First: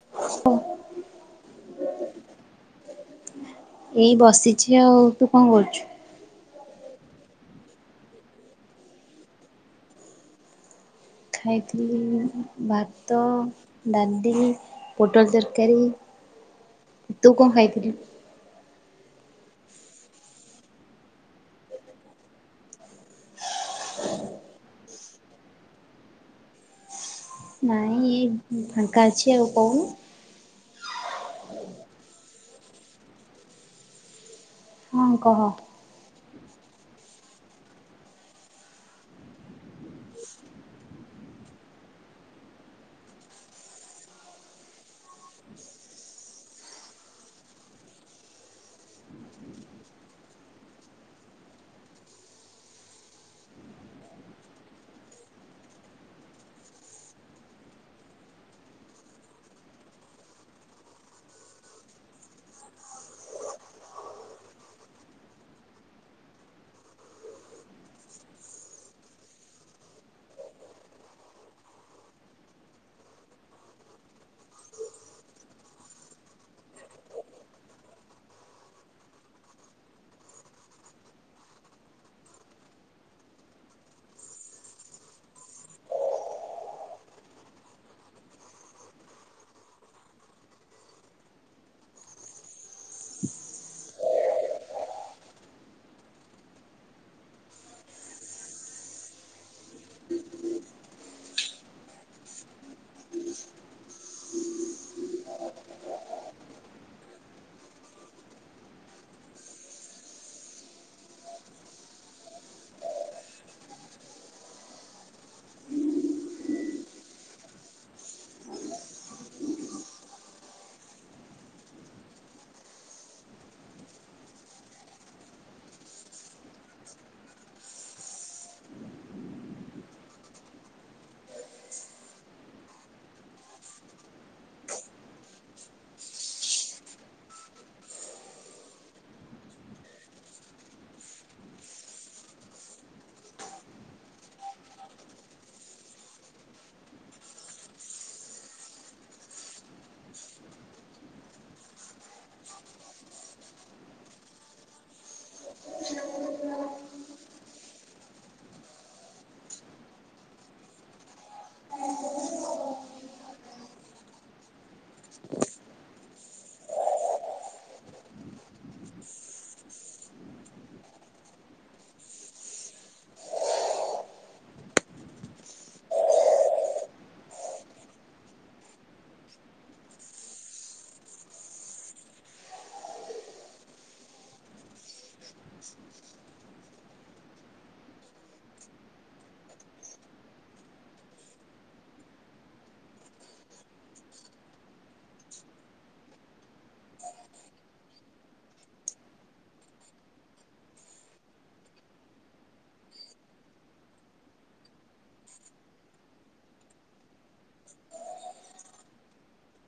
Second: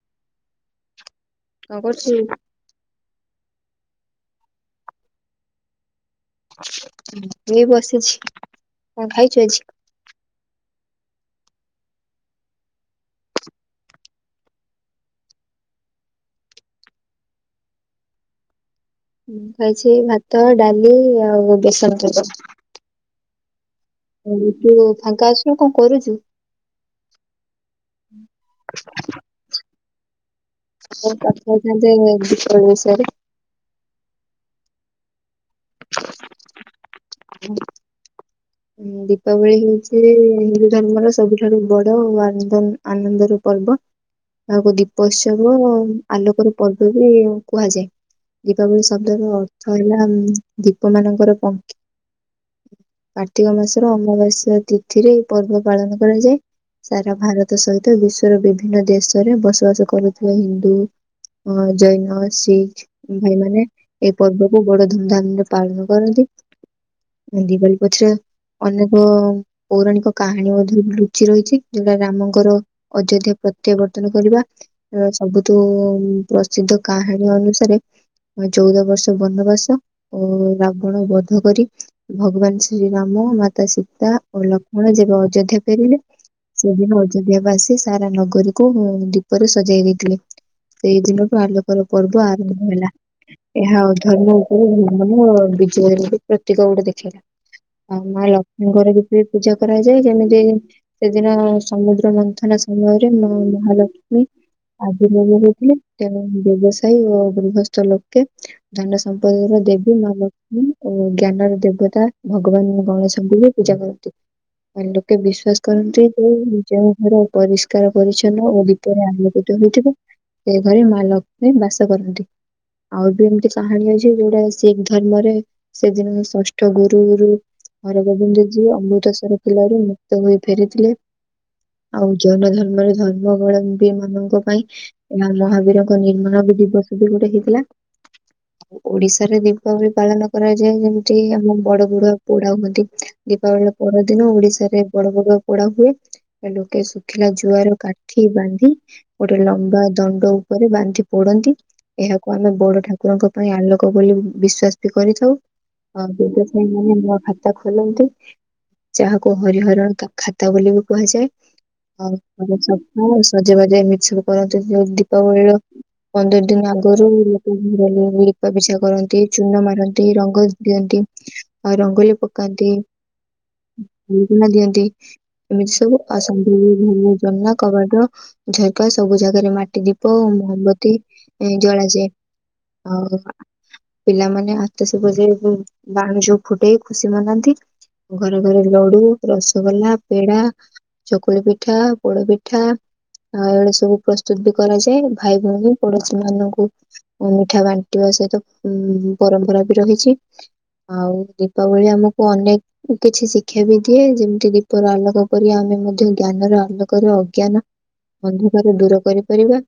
ହ [inaudible] କଣ କରଚୁ? ଏଇ ବସିଚି ଆଉ। ତୁ କଣ କରୁଛୁ? ମୁଁ ବସିଛି। କଣ ଖାଇଛ? ଖାଇଥିଲି ଭାତ, ଡାଲି ପୋଟଳ ତରକାରୀ ତୁ କଣ ଖାଇଥିଲୁ? ମୁଁ ଖାଇଛି ଭାତ ଡାଲି ଆଉ ବେସର। [unintelligible] ତୁ ଫାଙ୍କା ଅଛୁ ନା କଣ କରୁଚୁ? ନାଇଁ ଏ ଫାଙ୍କା ଅଛି ଆଉ କହୁନୁ। ହୋ କଥା ହେଇଥାନ୍ତେ ଦୀପାବଳୀ ବିଷୟରେ। ହଁ କହ। ହଁ। [inaudible] ଦୀପାବଳି ହେଉଚି ହିନ୍ଦୁ ଧର୍ମର ସବୁଠାରୁ ବଡ ଓ ଆନନ୍ଦ ଆନନ୍ଦର ପର୍ବ। ଆଉ ଦୀପଉତ୍ସବ ଆଲୋକର ପର୍ବ ବି କୁହାଯାଏ। ଦୀପାବଳି ଶବ୍ଦର ଅର୍ଥ ହେଲା ଦୀପ ମାନଙ୍କର ପନ୍ କାର୍ତ୍ତିକ ମାସର ଅମାବାସ୍ୟା ତିଥିରେ ପର୍ବ ପାଳନ କରାଯାଏ। ସାରା ଭାରତ ସହିତ ବିଶ୍ଵର ବିଭିନ୍ନ ଦେଶରେ ବସବାସ କରୁଥିବା ହିନ୍ଦୁ ଅ ଜୈନ ଶିଖ ଭାଇ ମାନେ ଏଇ ପର୍ବକୁ ବଡ ଧୁମଧାମ ରେ ପାଳନ କରନ୍ତି। [unintelligible] ଅନେକ ପୌରାଣିକ କାହାଣୀ ମଧ୍ୟ ଲୁଚି ରହିଛି ଯଉଟା ରାମଙ୍କର ଅଯୋଧ୍ୟ୍ୟା ପ୍ରତ୍ୟାବର୍ତ୍ତନ କରିବା। ଓ ସବୁଠୁ ପ୍ରସିଦ୍ଧ କାହାଣୀ ଅନୁସାରେ ଚଉଦ ବର୍ଷ ବନବାସ ଓ ରାବଣ ବଧ କରି ଭଗବାନ ଶ୍ରୀରାମ ମ ମାତା ସୀତା ଓ ଲକ୍ଷ୍ମଣ ଯେବେ ଅଯୋଧ୍ୟା ଫେରିଲେ ସେଦିନ ଅଯୋଧ୍ୟା ବାସି ସାରା ନଗରୀକୁ ଦୀପରେ ସଜେଇ ଦେଇଥିଲେ। ସେଇ ଦିନରୁ ଆଲୋକର ପର୍ବ ଆରମ୍ଭ ହେଲା। ଏହା ଅଧର୍ମ ଉପରୁ [unintelligible] ବିଜୟ ର ପ୍ରତୀକ ଗୋଟେ ଦେଖେଇଲା। ଆଉ ମହାଲକ୍ଷ୍ମୀଙ୍କର ବି ପୂଜା କରାଯାଏ ଯେମିତି ସେଦିନ ସମୁଦ୍ର ମନ୍ଥନ ସମୟରେ ମା ମହାଲକ୍ଷ୍ମୀ ଆର୍ବିଭାବ ହୋଇଥିଲେ ତେଣୁ ବ୍ୟବସାୟୀ ଓ ଗୃହସ୍ଥ ଲୋକେ ଧନ ସମ୍ପଦ ର ଦେବୀ ମା ଲକ୍ଷ୍ମୀ ଓ ଜ୍ଞାନର ଦେବତା ଭଗବାନ ଗଣେଶଙ୍କୁ ବି ପୂଜା କରନ୍ତି। ଆଉ ଲୋକେ ବିଶ୍ଵାସ କରନ୍ତି ଯୋଉ ଯେଉଁ ଘର ପରିଷ୍କାର ପରିଚ୍ଛନ୍ନ ଓ ବି ଦିପରେ ଆଲୋକିତ ହେଉଥିବ ସେ ଘରେ ମା ଲକ୍ଷ୍ମୀ ବାସ କରନ୍ତି। ଆଉ ବି ଏମିତି କାହାଣୀ ଅଛି ଯୋଉଟା ଶିଖ ଧର୍ମରେ ସେଦିନ ଷଷ୍ଠ ଗୁରୁ ଗୁରୁ ହରଗୋବିନ୍ଦ ଯିଏ ଅମୃତସର କିଲାରୁ ମୁକ୍ତ ହୋଇ ଫେରିଥିଲେ। ଆଉ ଜୈନ ଧର୍ମରେ ଧର୍ମବଳମ୍ବୀ ମାନଙ୍କ ପାଇଁ ମା ମହାବୀରଙ୍କ ନିର୍ମାଣ ବି ଦିବସ ବି ଗୋଟେ ହେଇଥିଲା। ଓଡିଶାରେ ଦୀପାବଳି ପାଳନ କରାଯାଏ ଯେମିତି ଆମ ବଡ ବୁଡୁଆ ପୋଡା ହୁଅନ୍ତି ଦୀପାବଳିର ପରଦିନ ଓଡିଶାରେ ବଡ ବଦୁଆ ପୋଡା ହୁଏ। ଲୋକେ ଶୁଖିଲା ଜୁଆର କାଠି ବାନ୍ଧି ଗୋଟେ ଲମ୍ବା ଦଣ୍ଡ ଉପରେ ବାନ୍ଧି ପୋଡନ୍ତି। ଏହାକୁ ଆମେ ବଡ ଠାକୁରଙ୍କ ପାଇଁ ଆଲୋକ ବୋଲି ବିଶ୍ଵାସ ବି କରିଥାଉ ଅପ୍ ବୋଲ ହେଇମାନେ ନୂଆ ଖାତା ଖୋଲନ୍ତି। ଯାହାକୁ ହରିହରଣ ତା ଖାତା ବୋଲି ବି କୁହାଯାଏ। ହଉ ସ ସଜେବାଜେ ମିିକସବ କରନ୍ତିୁ ଯ ଦୀପାବଳି ର। ପନ୍ଦର ଦିନ ଆଗରୁ ଲୋକ [unintelligible] ଲିପା ପିଛା କରନ୍ତି ଚୂନ ମାରନ୍ତି ରଙ୍ଗ ଦିଅନ୍ତି। ଆଉ ରଙ୍ଗୋଲି ପକାନ୍ତି ବୁଗୁନା ଦିଅନ୍ତି। ଏମିତି ସବୁ [unintelligible] କବାଟ। ଝରକା ସବୁ ଜାଗାରେ ମାଟି ଦୀପ ମୋହବତୀ ଜଳାଯାଏ। ଆଉ ପିଲାମାନେ ଆତ ସୁଭ ଯାଏ ବାଣ ଯୋଉ ଫୁଟେଇ ଖୁସି ମନାନ୍ତି। ଘରେ ଘରେ ଲଡୁ, ରସଗୋଲା, ପେଡା ଚକୁଳି ପିଠା ପୋଡ ପିଠା ଆଉ ଏଇଡ ସବୁ ପ୍ରସ୍ତୁତ ବି କରାଯାଏ ଭାଇ ଭଉଣୀ ପଡୋଶୀ ମାନଙ୍କୁ ମିଠା ବାଣ୍ଟିବା ସହିତ ଉ ପରମ୍ପରା ବି ରହିଛି। ଆଉ ଦୀପାବଳି ଆମକୁ ଅନେକ କିଛି ଶିକ୍ଷା ବି ଦିଏ ଯେମିତି ଦୀପର ଆଲୋକ କରି ଆମେ ମଧ୍ୟ ଜ୍ଞାନର ଆଲୋକରେ ଅଜ୍ଞାନ ଅନ୍ଧକାର ଦୂର କରିପାରିବା।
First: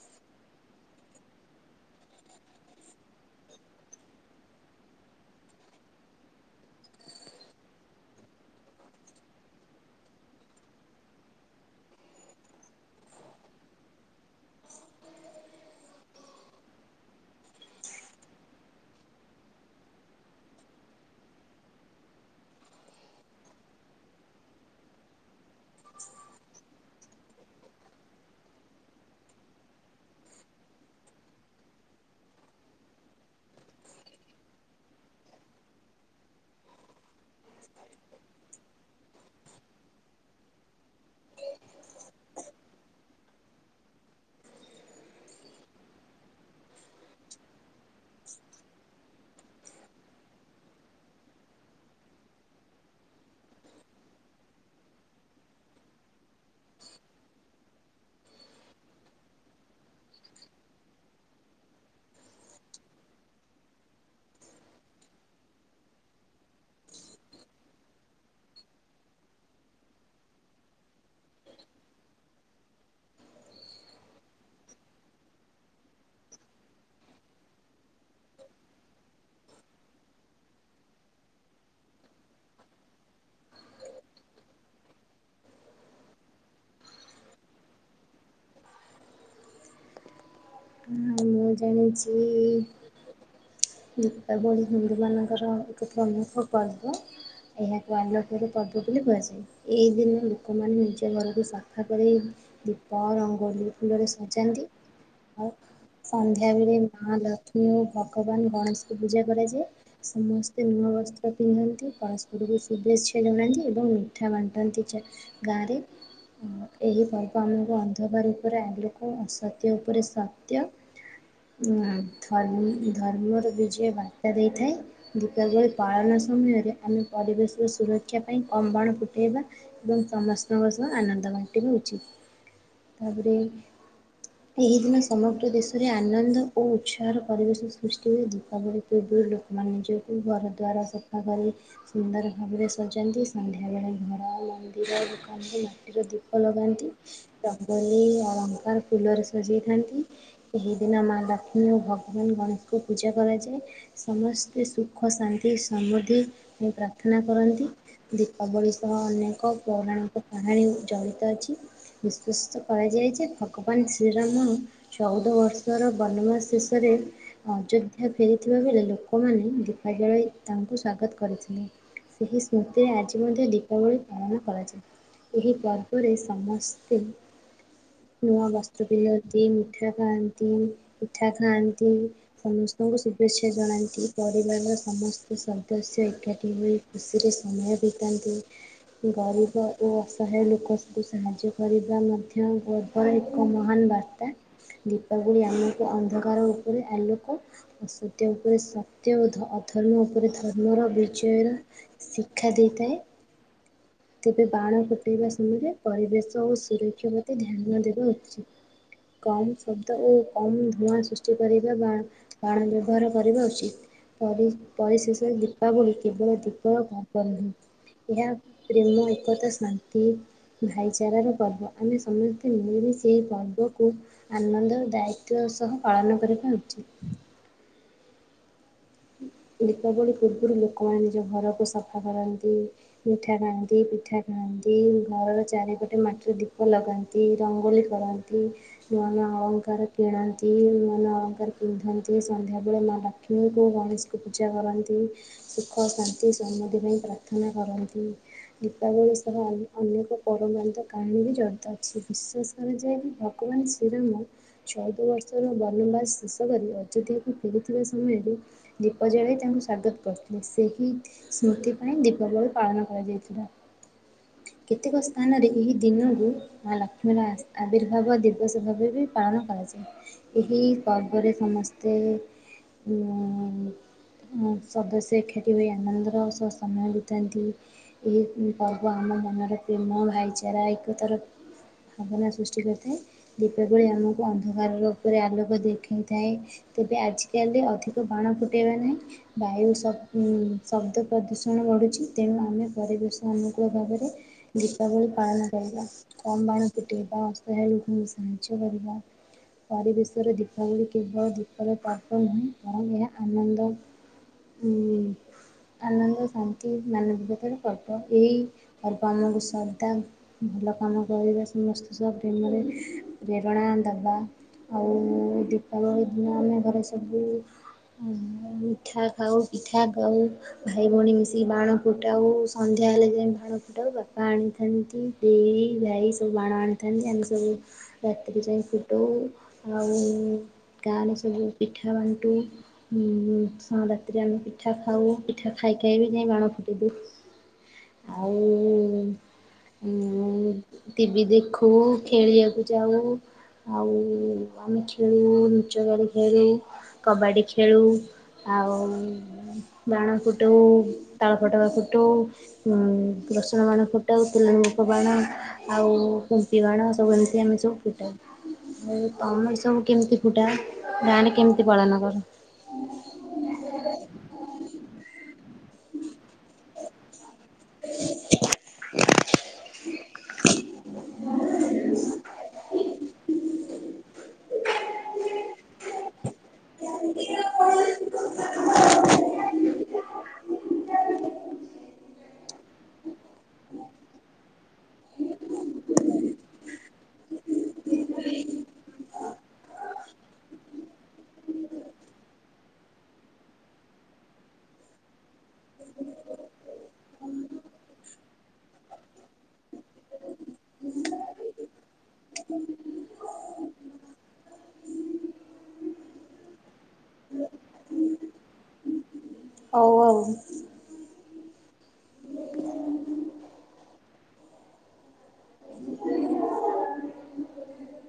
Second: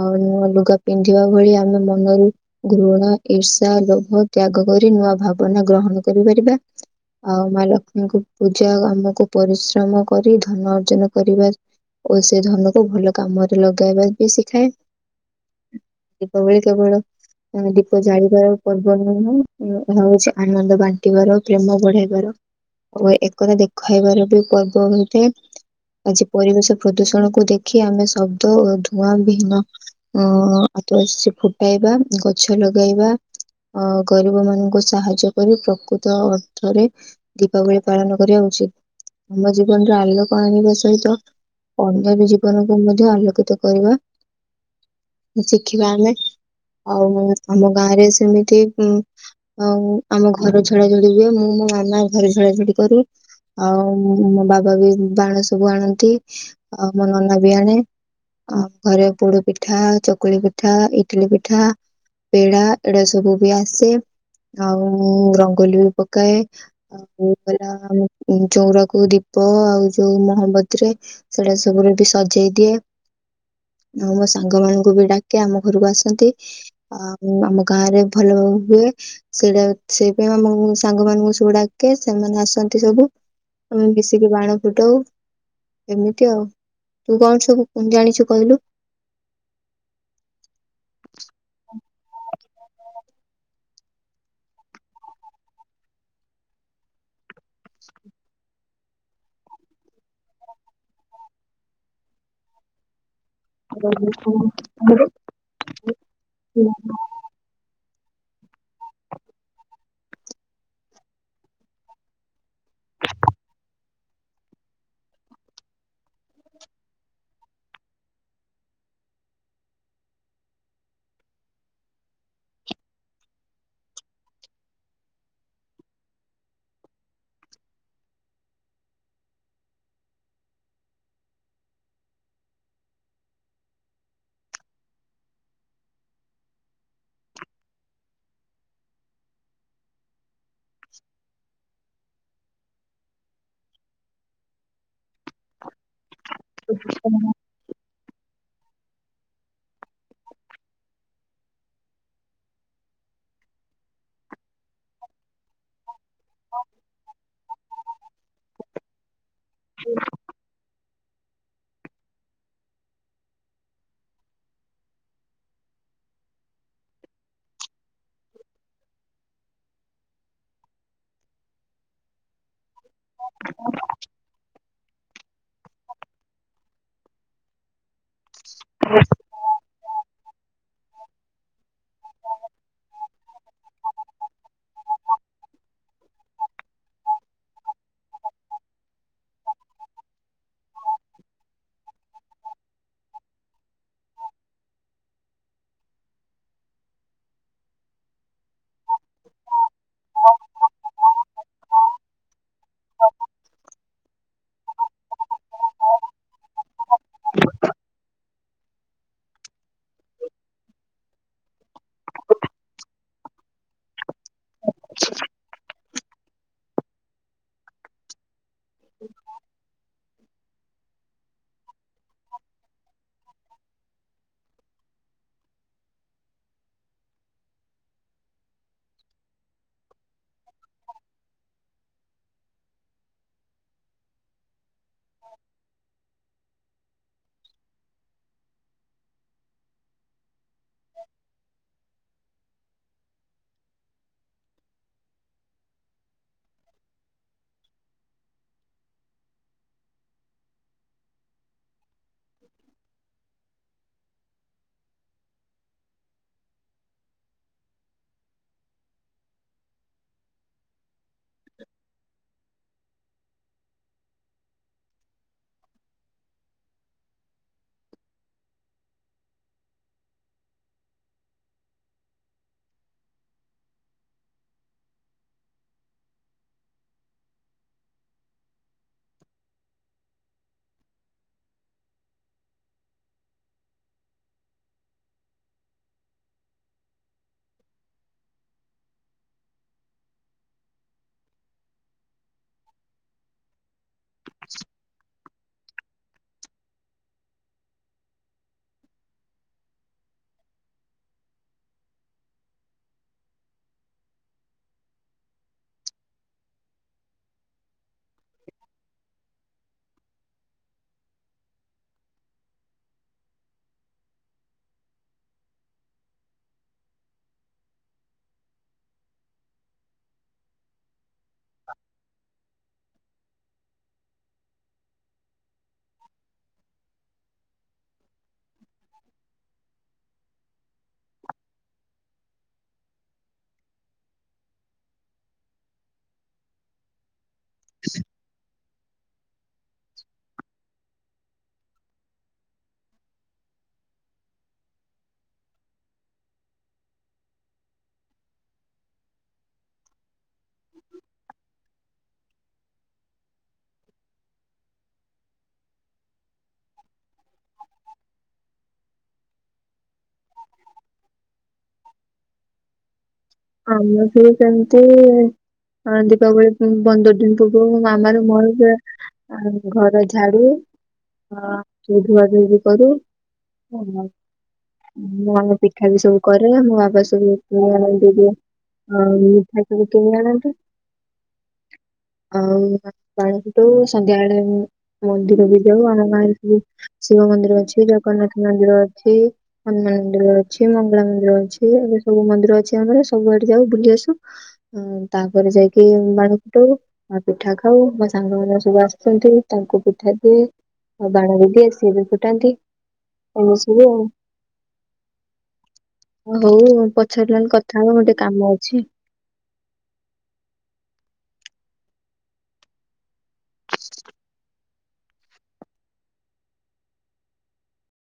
ଆଉ ନୂଆ ଲୁଗା ପିନ୍ଧିବା ଭଳି ଆମେ ମନରୁ ଘୃଣ ଈର୍ଷା ଲୋଭ ତ୍ୟାଗ କରି ନୂଆ ଭାବନା ଗ୍ରହଣ କରିପାରିବା। ଆଉ ମା ଲକ୍ଷ୍ମୀଙ୍କୁ ପୂଜା ଆମକୁ ପରିଶ୍ରମ କରି ଧନ ଅର୍ଜନ କରିବା ଓ ସେ ଧନକୁୁ ଭଲ କାମରେ ଲଗେଇବା ବି ଶିଖାଏ। ଦୀପାବଳି କେବଳ ଦୀପ ଜାଳିବାର ପର୍ବ ନୁହଁ ଏହାଉଛି ଆନନ୍ଦ ବାଣ୍ଟିବାର ପ୍ରେମ ବଢେଇବାର ଓ ଏକତା ଦେଖାଇବାର ବି ପର୍ବ ହୋଇଥାଏ ଆଜି ପରିବେଶ ପ୍ରଦୂଷଣକୁୁ ଦେଖି ଆମେ ଶବ୍ଦ ଓ ଧୂଆଁ ବିହୀନ ଅ ଆତ ସେ ଫୁଟାଇବା ଗଛ ଲଗେଇବା ଅ ଗରିବ ମାନଙ୍କ ସାହାଯ୍ୟ କରି ପ୍ରକୃତ ଅର୍ଥରେ ଦୀପାବଳି ପାଳନ କରିବା ଉଚିତ। ଆମ ଜୀବନରେ ଆଲୋକ ଆଣିବା ସହିତ ଅନ୍ୟ ବି ଜୀବନକୁ ମଧ୍ୟ ଆଲୋକିତ କରିବା ଶିଖିବା ଆମେ ଆଉ ଆମ ଗାଁରେ ସେମିତି ଉ ଆଉ ଆମ ଘର ଝଡଝଡି ବି ହୁଏ ମୁଁ ମୋ ମାମା ଘରେ ଝଡାଝଡି କରୁ ଆଉ ମୋ ବାବା ବି ବାଣ ସବୁ ଆଣନ୍ତି ଆଉ ମୋ ନନା ବି ଆଣେ। ଆ ଘରେ ପୋଡ ପିଠା, ଚକୁଳି ପିଠା, ଇଟଲି, ପିଠା ପେଡା ଏଡା ସବୁ ବି ଆସେ ଆଉ ମୁଁ ରଙ୍ଗୋଲି ବି ପକାଏ। ଆଉ ଗଲାମ ଚଉରାକୁ ଦୀପ ଆଉ ଯୋଉ ମୋହମ୍ ଵତିରେ ସେଇଟା ସବୁରେ ଏମତି ସଜେଇ ଦିଏ। ମୁଁ ମୋ ସାଙ୍ଗ ମାନଙ୍କୁ ବି ଡାକେ ଆମ ଘରକୁ ଆସନ୍ତି। ଆଉ ଆମ ଗାଁ ରେ ଭଲ ହୁଏ। ସେଇଟା ସେଇପାଇକା ମୁଁ ସାଙ୍ଗ ମାନଙ୍କୁ ସବୁ ଡାକେ ସେମାନେ ଆସନ୍ତି ସବୁ। ଆମେ ମିଶିକି ବାଣ ଫୁଟାଉ। ଏମିତି ଆଉ ତୁ କଣ ସବୁ ଜାଣିଛୁ କହିଲୁ? ହଁ ମୁଁ ଜାଣିଛି [unintelligible] ଏହାକୁ ଆଲୋକର ପର୍ବ ବୋଲି କୁହାଯାଏ। ଏଇ ଦିନ ଲୋକମାନେ ନିଜ ଘରକୁ ସଫା କରି ଦୀପ ରଙ୍ଗୋଲି ଫୁଲରେ ସଜାନ୍ତି। ସନ୍ଧ୍ୟା ବେଳେ ମା ଲକ୍ଷ୍ମୀ ଓ ଭଗବାନ ଗଣେଶଙ୍କୁ ପୂଜା କରାଯାଏ। ସମସ୍ତେ ନୂଆ ବସ୍ତ୍ର ପିନ୍ଧନ୍ତି ପରସ୍ପରକୁ ଶୁଭେଚ୍ଛା ଜଣାନ୍ତି ଏବଂ ମିଠା ବାଣ୍ଟନ୍ତି। ଗାଁରେ ଏହି ପର୍ବ ଆମକୁ ଅନ୍ଧକାର ଉପରେ ଆଲୋକ ଅସତ୍ୟ ଉପରେ ସତ୍ୟ ଧର୍ମ ଧର୍ମର ବିଜୟ ବାର୍ତ୍ତା ଦେଇଥାଏ। ଦୀପାବଳି ପାଳନ ସମୟରେ ଆମେ ପରିବେଶର ସୁରକ୍ଷା ପାଇଁ କମ ବାଣ ଫୁଟାଇବା। ଏବଂ ସମସ୍ତଙ୍କ ସହ ଆନନ୍ଦ ବାଣ୍ଟି ର ଉଚିତ। ତାପରେ ଏଇ ଦିନ ସମଗ୍ର ଦେଶରେ ଆନନ୍ଦ ଓ ଉତ୍ସାହର ପରିବେଶ ସୃଷ୍ଟି ହୁଏ ଦୀପାବଳି ପୂର୍ବରୁ ଲୋ ସେମାନେ ନିଜକୁ ଘର ଦ୍ୱାର ସଫା କରି ସୁନ୍ଦର ଭାବରେ ସଜାନ୍ତି ସନ୍ଧ୍ୟାବେଳେ ଘର [inaudible] ମାଟିର ଦୀପ ଲଗାନ୍ତି। ଜଙ୍ଗଲରେ ଅଳଙ୍କାର ଫୁଲରେ ସଜେଇଥାନ୍ତି। ଏହିଦିନ ମା ଲକ୍ଷ୍ମୀ ଓ ଭଗବାନ ଗଣେଶଙ୍କୁ ପୂଜା କରାଯାଏ। ସମସ୍ତେ ସୁଖ ଶାନ୍ତି ସମୃଦ୍ଧି ପ୍ରାର୍ଥନା କରନ୍ତି ଦୀପାବଳି ସହ ଅନେକ ପୌରାଣିକ କାହାଣୀ ଜଡ଼ିତ ଅଛି ନିସ୍ପେସିତ କରାଯାଏ ଯେ ଭଗବାନ ଶ୍ରୀରାମ ଚଉଦ ବର୍ଷର ବନମାସ ଶେଷରେ ଅଯୋଧ୍ୟା ଫେରିଥିବା ବେଳେ ଲୋକମାନେ ଦୀପା ଜଳାଇ ତାଙ୍କୁ ସ୍ୱାଗତ କରିଥିଲେ। ସେହି ସ୍ମୃତିରେ ଆଜି ମଧ୍ୟ ଦୀପାବଳି ପାଳନ କରାଯାଏ। ଏହି ପର୍ବରେ ସମସ୍ତେ ନୂଆ ବସ୍ତ୍ର ପିନ୍ଧନ୍ତି। ପିଠା ଖାଆନ୍ତି ପିଠା ଖାଆନ୍ତି। ସମସ୍ତଙ୍କୁ ଶୁଭେଚ୍ଛା ଜଣାନ୍ତି ପରିବାରର ସମସ୍ତ ସଦସ୍ୟ ଏକାଠି ହୋଇ ଖୁସିରେ ସମୟ ବିତାନ୍ତି। ଗରିବ ଓ ଅସହାୟ ଲୋକ ସୁ ସାହାଯ୍ୟ କରିବା ମଧ୍ୟ ବ ର ଏକ ମହାନ ବାର୍ତ୍ତା ଦୀପାବଳି ଆମକୁ ଅନ୍ଧକାର ଉପରେ ଆଲୋକ ଅସତ୍ୟ ଉପରେ ସତ୍ୟ ଓ ଅଧର୍ମ ଉପରେ ଧର୍ମର ବିଜୟର ଶିକ୍ଷା ଦେଇଥାଏ। ତେବେ ବାଣ ଫୁଟାଇବା ସମୟରେ ପରିବେଶ ଓ ସୁରକ୍ଷା ପ୍ରତି ଧ୍ୟାନ ଦେବା ଉଚିତ୍। କମ୍ ଶବ୍ଦ ଓ କମ୍ ଧୂଆଁ ସୃଷ୍ଟି କରିବା ବାଣ ବାଣ ବ୍ୟବହାର କରିବା ଉଚିତ। ପରି ପରିଶେଷରେ ଦୀପାବଳି କେବଳ ଦୀପ ଓ [inaudible] ଏହା ପ୍ରେମ ଏକତା ଶାନ୍ତି ଭାଇଚାରାର ପର୍ବ ଆମେ ସମସ୍ତେ ମିଳିମିସି ସେହି ପର୍ବ କୁ ଆନନ୍ଦ ଓ ଦାୟିତ୍ୱର ସହ ପାଳନ କରିବା ଉଚିତ୍। ଦୀପାବଳି ପୂର୍ବରୁ ଲୋକମାନେ ନିଜ ଘରକୁ ସଫା କରନ୍ତି। ମିଠା ଖାଆନ୍ତି ପିଠା ଖାଆନ୍ତି ଘରର ଚାରିପଟେ ମାଟିର ଦୀପ ଲଗାନ୍ତି। ଦି ରଙ୍ଗୋଲି କରନ୍ତି। ନୂଆ ନୂଆ ଅଳଙ୍କାର କିଣନ୍ତି ନୂଆ ନୂଆ ଅଳଙ୍କାର ପିନ୍ଧନ୍ତି ସନ୍ଧ୍ୟାବେଳେ ମା ଲକ୍ଷ୍ମୀ ମୋ ଗଣେଶକୁ ପୂଜା କରନ୍ତି ସୁଖ ଶାନ୍ତି ସମୃଦ୍ଧି ପାଇଁ ପ୍ରାର୍ଥନା କରନ୍ତି। ଦୀପାବଳି ସହ ଅନେକ ପରମାତ କାହାଣୀ ବି ଜଡ଼ିତ। କିଛି ବିଶ୍ୱାସ କରାଯାଏ ବି ଭଗବାନ ଶ୍ରୀରାମ ଛଉଦ ବର୍ଷର ବନବାସ ଶେଷ କରି ଅଯୋଧ୍ୟାକୁ ଫେରିଥିବା ସମୟରେ ଦୀପ ଜଳାଇ ତାଙ୍କୁ ସ୍ୱାଗତ କରିଥିଲେ ସେହି ସ୍ମୃତି ପାଇଁ ଦୀପାବଳି ପାଳନ କରାଯାଇଥିଲା। କେତେକ ସ୍ଥାନରେ ଏହି ଦିନକୁ ମା ଲକ୍ଷ୍ମୀର ଆବିର୍ଭାବ ଦିବସ ଭାବେ ବି ପାଳନ କରାଯାଏ। ଏହି ପର୍ବରେ ସମସ୍ତେ ଉ ସଦସ୍ୟ ଏକାଠି ହୋଇ ଆନନ୍ଦର ସହ ସମୟ ବିତାନ୍ତି। ଏହି ପର୍ବ ଆମ ମନର ପ୍ରେମ ଭାଇଚାରା ଏକତାର ଭାବନା ସୃଷ୍ଟି କରିଥାଏ। ଦୀପାବଳି ଆମକୁ ଅନ୍ଧକାରର ଉପରେ ଆଲୋକ ଦେଖାଇଥାଏ ତେବେ ଆଜିକାଲି ଅଧିକ ବାଣ ଫୁଟାଇବା ନାହିଁ। ବାୟୁ ଶ ଶବ୍ଦ ପ୍ରଦୂଷଣ ବଢ଼ୁଛି, ତେଣୁ ଆମେ ପରିବେଶ ଅନୁକୂଳ ଭାବରେ ଦୀପାବଳି ପାଳନ କରିବା। କମ୍ ବାଣ ଫୁଟେଇବା, ଅସହାୟ ଲୋକଙ୍କୁ ସାହାଯ୍ୟ କରିବା। ପରିବେଶରେ ଦୀପାବଳି କେବଳ ଦୀପର ପର୍ବ ନୁହେଁ ବରଂ ଏହା ଆନନ୍ଦ ହୁଁ। ଆନନ୍ଦ ଶାନ୍ତି ମାନବିକତାର ପର୍ବ ଏହି ପର୍ବ ଆମକୁ ଶ୍ରଦ୍ଧା ଭଲ କାମ କରିବା ସମସ୍ତଙ୍କ ସହ ପ୍ରେମରେ ପ୍ରେରଣା ଦବା। ଆଉ ଦୀପାବଳି ଦିନ ଆମେ ଘରେ ସବୁ ମିଠା ଖାଉ ପିଠା ଖାଉ ଭାଇ ଭଉଣୀ ମିଶି କି ବାଣ ଫୁଟାଉ, ସନ୍ଧ୍ୟା ହେଲେ ଯାଇ ବାଣ ଫୁଟାଉ ବା ବା ଆଣିଥାନ୍ତି। ଦେଇ, ଭାଇ ସବୁ ବାଣ ଆଣିଥାନ୍ତି। ଆମେ ସବୁ ରାତିରେ ଯାଇ ଫୁଟୋଉ, ଆଉ ଗାଁରେ ସବୁ ପିଠା ବାଣ୍ଟୁ। ଉଁ ସ ରାତିରେ ଆମେ ପିଠା ଖାଉ, ପିଠା ଖାଇ ଖାଇ ବି ଯାଇ ବାଣ ଫୁଟେଇଦେଉ। [inaudible] ଆଉ ମଁ ଟିଭିି ଦେଖୁ, ଖେଳିବାକୁ ଯାଉ ଆଉ ଆମେ ଖେଳୁ ଲୁଚକାଳି ଖେଳୁ, କବାଡ଼ି ଖେଳୁ ଆଉ ବାଣ ଫୁଟୋଉ, ତାଳ ଫଟକା ଫୁଟୋଉ ଉଁ ରସଣ ବାଣ ଫୁଟାଉ ତେଲ ଲୋକ ବାଣ ଆଉ କୁମ୍ପି ବାଣ ସବୁ ଏମିତି ଆମେ ସବୁ ଫୁଟାଉ। ଏ ତମର ସବୁ କେମିତି ଫୁଟା? ଗାଁରେ କେମିତି ପାଳନ କର? ଆମର ଭି ସେମିତି ଆଁ ଦୀପାବଳି ପନ୍ଦର ଦିନ ଉ ମୋ ମାମାର ମୋର ପୁରା ଘର ଝାଡୁ ହଁ ସବୁ ଧୁଆ ଧୁଇ ବି କରୁ। ଓ ମୁଁ ଆ ପିଠା ବି ସବୁ କରେ, ମୋ ବାପ ସବୁ ଘିଅ ବଳି ଆଉ ତୁ କୋଉ ବାଣ ଆଣିଚୁ? ଆଉ ବାଣ ଫୁଟୋଉ, ସନ୍ଧ୍ୟାବେଳେ ମନ୍ଦିର ବି ଯାଉ, ଆମ ଗାଁ ରେ ସବୁ ଶିବ ମନ୍ଦିର ଅଛି, ଜଗନ୍ନାଥ ମନ୍ଦିର ଅଛି ହନୁମାନ ମନ୍ଦିର ଅଛି, ମଙ୍ଗଳା ମନ୍ଦିର ଅଛି। ଏବେ ସବୁ ମନ୍ଦିର ଅଛି ଆମର ସବୁଆଡେ ଯାଉ ବୁଲି ଆସୁ, ତାପରେ ଯାଇକି ବାଣଫୁଟୋଉ। ଆଉ ପିଠା ଖାଉ, ମୋ ସାଙ୍ଗମାନେ ସବୁ ଆସୁଛନ୍ତି ତାଙ୍କୁ ପିଠା ଦିଏ। ଆଉ ବାଣ ବି ଦିଏ ସିଏବି ଫୁଟାନ୍ତି। ଏମିତି ସବୁ ଆଉ ହଉ ପଛରେ ନହେଲେ କଥା ହବା ମୋର ଟିକେ କାମ ଅଛି। ହଉ ଆଉ। [inaudible]